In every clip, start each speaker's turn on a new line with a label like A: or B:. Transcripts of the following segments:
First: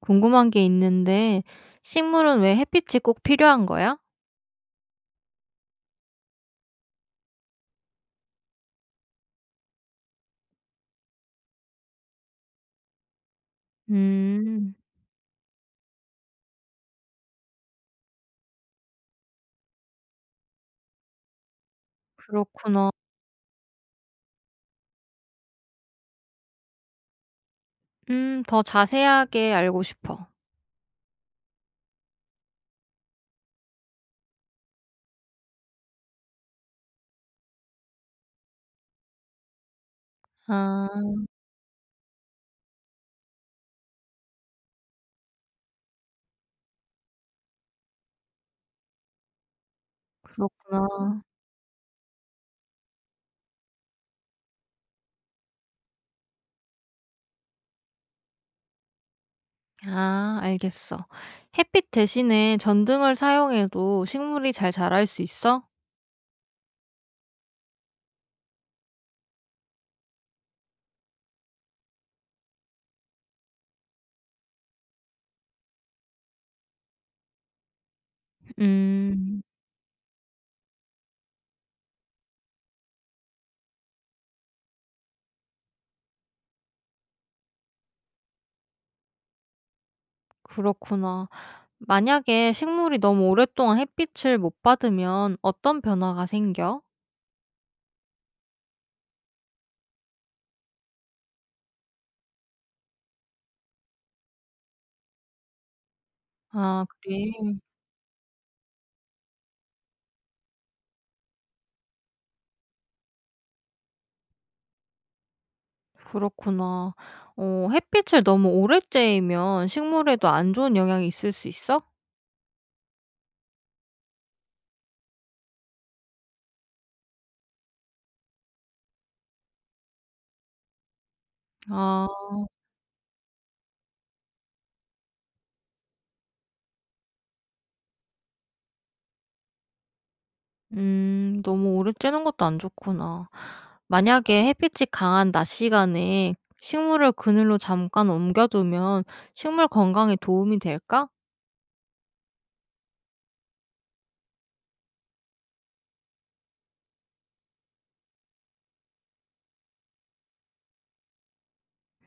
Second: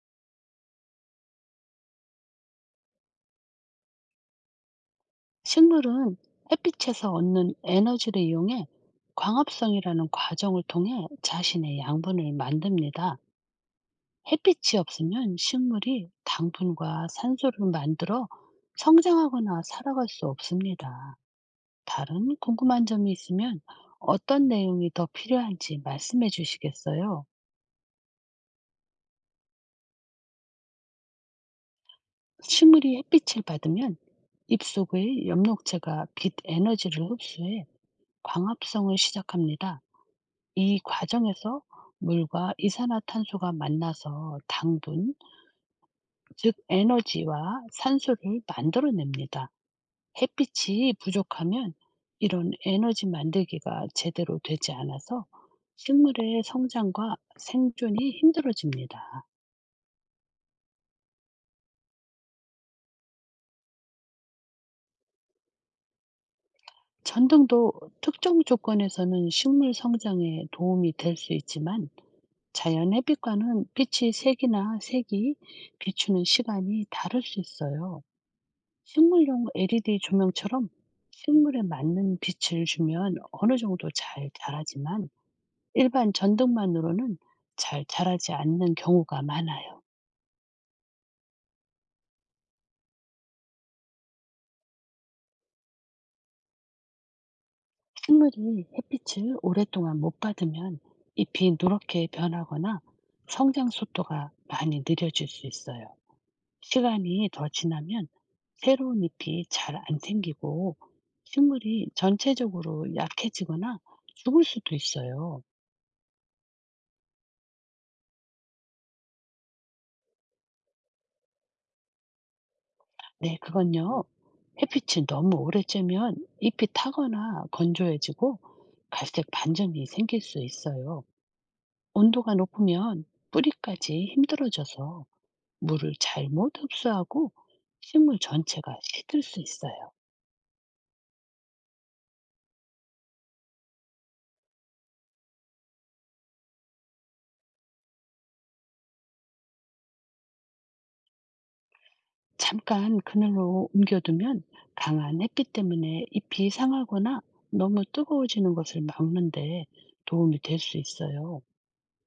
A: 궁금한 게 있는데 식물은 왜 햇빛이 꼭 필요한 거야?
B: 식물은 햇빛에서 얻는 에너지를 이용해 광합성이라는 과정을 통해 자신의 양분을 만듭니다.
A: 음,
B: 햇빛이 없으면 식물이 당분과 산소를 만들어 성장하거나 살아갈 수 없습니다. 다른 궁금한
A: 그렇구나.
B: 점이 있으면 어떤 내용이 더 필요한지 말씀해 주시겠어요?
A: 더 자세하게 알고 싶어.
B: 식물이 햇빛을 받으면 잎속의 엽록체가 빛 에너지를 흡수해 광합성을 시작합니다. 이
A: 아,
B: 과정에서 물과 이산화탄소가 만나서 당분, 즉 에너지와 산소를 만들어냅니다. 햇빛이
A: 그렇구나.
B: 부족하면 이런 에너지 만들기가 제대로 되지 않아서 식물의 성장과 생존이 힘들어집니다.
A: 아, 알겠어. 햇빛 대신에 전등을 사용해도 식물이 잘 자랄 수 있어?
B: 전등도 특정 조건에서는 식물 성장에 도움이 될 수 있지만, 자연 햇빛과는 빛의 색이나 색이 비추는 시간이 다를 수 있어요.
A: 음,
B: 식물용 LED 조명처럼 식물에 맞는 빛을 주면 어느 정도 잘 자라지만, 일반 전등만으로는 잘 자라지 않는 경우가 많아요.
A: 그렇구나. 만약에 식물이 너무 오랫동안 햇빛을 못 받으면 어떤 변화가 생겨?
B: 식물이 햇빛을 오랫동안 못 받으면 잎이 누렇게 변하거나 성장 속도가 많이 느려질 수 있어요.
A: 아, 그래.
B: 시간이 더 지나면 새로운 잎이 잘 안 생기고 식물이 전체적으로 약해지거나 죽을 수도 있어요.
A: 그렇구나. 햇빛을 너무 오래 쬐면 식물에도 안 좋은 영향이 있을 수 있어?
B: 네, 그건요. 햇빛이 너무 오래 쬐면 잎이 타거나 건조해지고 갈색 반점이 생길 수 있어요.
A: 아.
B: 온도가 높으면 뿌리까지 힘들어져서 물을 잘못 흡수하고 식물 전체가 시들 수 있어요.
A: 음. 너무 오래 쬐는 것도 안 좋구나. 만약에 햇빛이 강한 낮 시간에 식물을 그늘로 잠깐 옮겨두면 식물 건강에 도움이 될까?
B: 잠깐 그늘로 옮겨두면 강한 햇빛 때문에 잎이 상하거나 너무 뜨거워지는 것을 막는데 도움이 될 수 있어요.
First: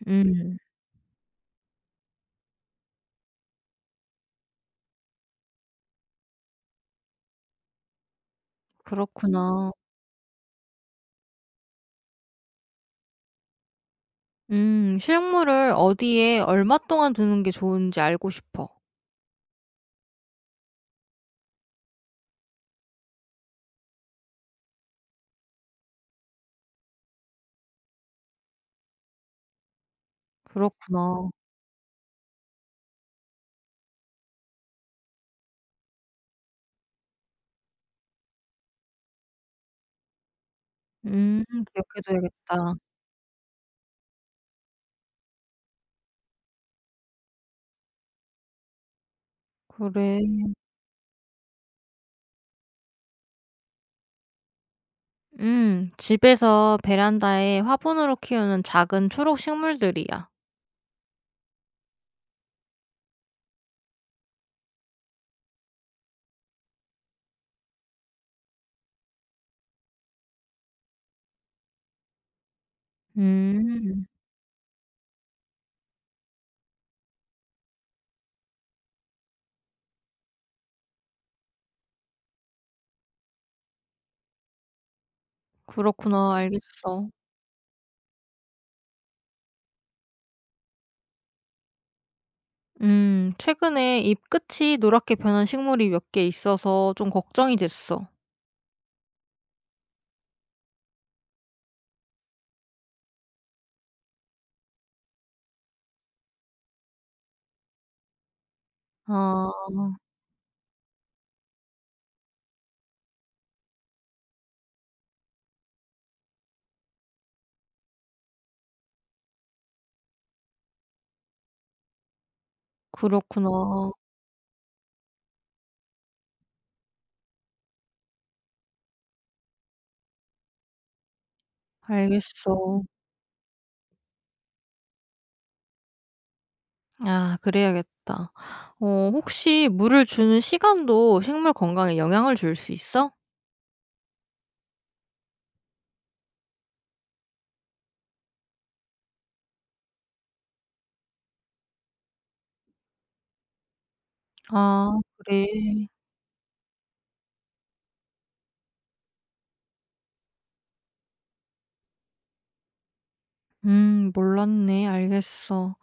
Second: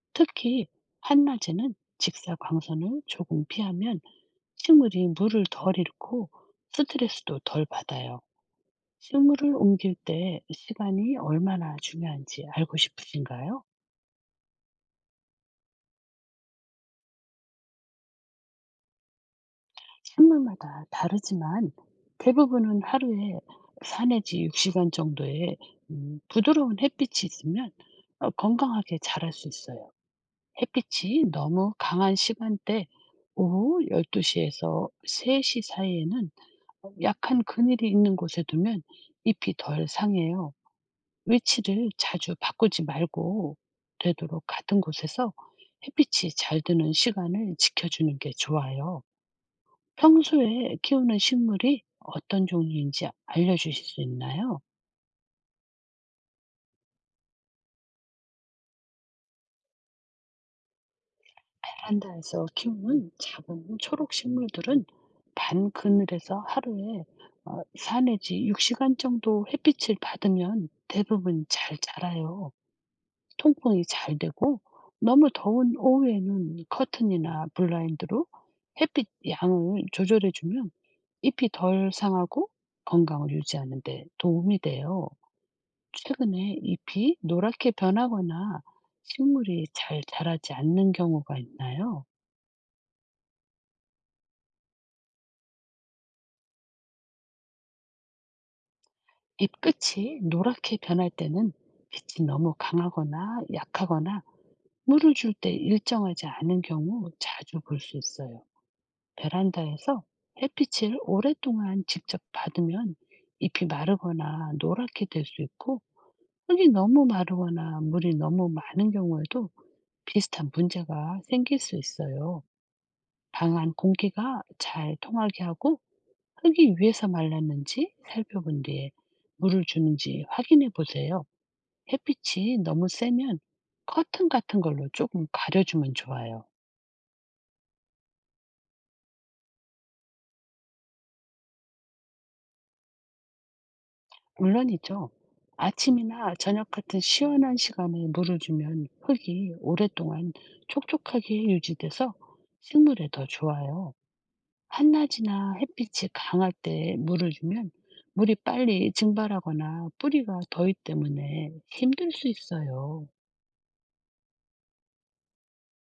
A: 음.
B: 특히 한낮에는 직사광선을 조금 피하면 식물이 물을 덜 잃고 스트레스도 덜 받아요. 식물을
A: 그렇구나.
B: 옮길 때 시간이 얼마나 중요한지 알고 싶으신가요?
A: 음. 식물을 어디에 얼마 동안 두는 게 좋은지 알고 싶어.
B: 식물마다 다르지만 대부분은 하루에 4 내지 6 시간 정도의 부드러운 햇빛이 있으면 건강하게 자랄 수 있어요. 햇빛이
A: 그렇구나.
B: 너무 강한 시간대, 오후 1, 2시 에서 3시 사이에는 약한 그늘이 있는 곳에 두면 잎이 덜 상해요.
A: 음.
B: 위치를
A: 기억해
B: 자주
A: 둬야겠다.
B: 바꾸지 말고 되도록 같은 곳에서 햇빛이 잘 드는 시간을 지켜주는 게 좋아요.
A: 그래.
B: 평소에 키우는 식물이 어떤 종류인지 알려주실 수 있나요?
A: 집에서 베란다에 화분으로 키우는 작은 초록 식물들이야.
B: 베란다에서 키우는 작은 초록 식물들은 반 그늘에서 하루에 4 내지 6시간 정도 햇빛을 받으면 대부분 잘 자라요. 통풍이
A: 음,
B: 잘 되고 너무 더운 오후에는 커튼이나 블라인드로 햇빛 양을 조절해 주면 잎이 덜 상하고 건강을 유지하는 데 도움이 돼요.
A: 그렇구나.
B: 최근에
A: 알겠어.
B: 잎이 노랗게 변하거나 식물이 잘 자라지 않는 경우가 있나요?
A: 최근에 잎 끝이 노랗게 변한 식물이 몇 개 있어서 좀 걱정이 됐어.
B: 잎 끝이 노랗게 변할 때는 빛이 너무 강하거나 약하거나 물을 줄 때 일정하지 않은 경우 자주 볼 수 있어요.
A: 아,
B: 베란다에서 햇빛을 오랫동안 직접 받으면 잎이 마르거나 노랗게 될 수 있고, 흙이 너무 마르거나 물이 너무 많은 경우에도 비슷한 문제가 생길 수 있어요. 방안
A: 그렇구나.
B: 공기가 잘 통하게 하고 흙이 위에서 말랐는지 살펴본 뒤에 물을 주는지 확인해 보세요.
A: 알겠어.
B: 햇빛이 너무 세면 커튼 같은 걸로 조금 가려주면 좋아요.
A: 아, 그래야겠다. 어, 혹시 물을 주는 시간도 식물 건강에 영향을 줄 수 있어?
B: 물론이죠. 아침이나 저녁 같은 시원한 시간에 물을 주면 흙이 오랫동안 촉촉하게 유지돼서 식물에 더 좋아요.
A: 아, 그래.
B: 한낮이나 햇빛이 강할 때 물을 주면 물이 빨리 증발하거나 뿌리가 더위 때문에 힘들 수 있어요.
A: 몰랐네. 알겠어.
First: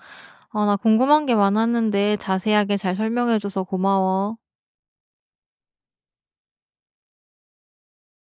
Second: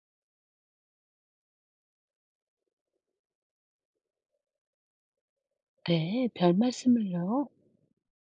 A: 나 궁금한 게 많았는데 자세하게 잘 설명해 줘서 고마워.
B: 네, 별 말씀을요.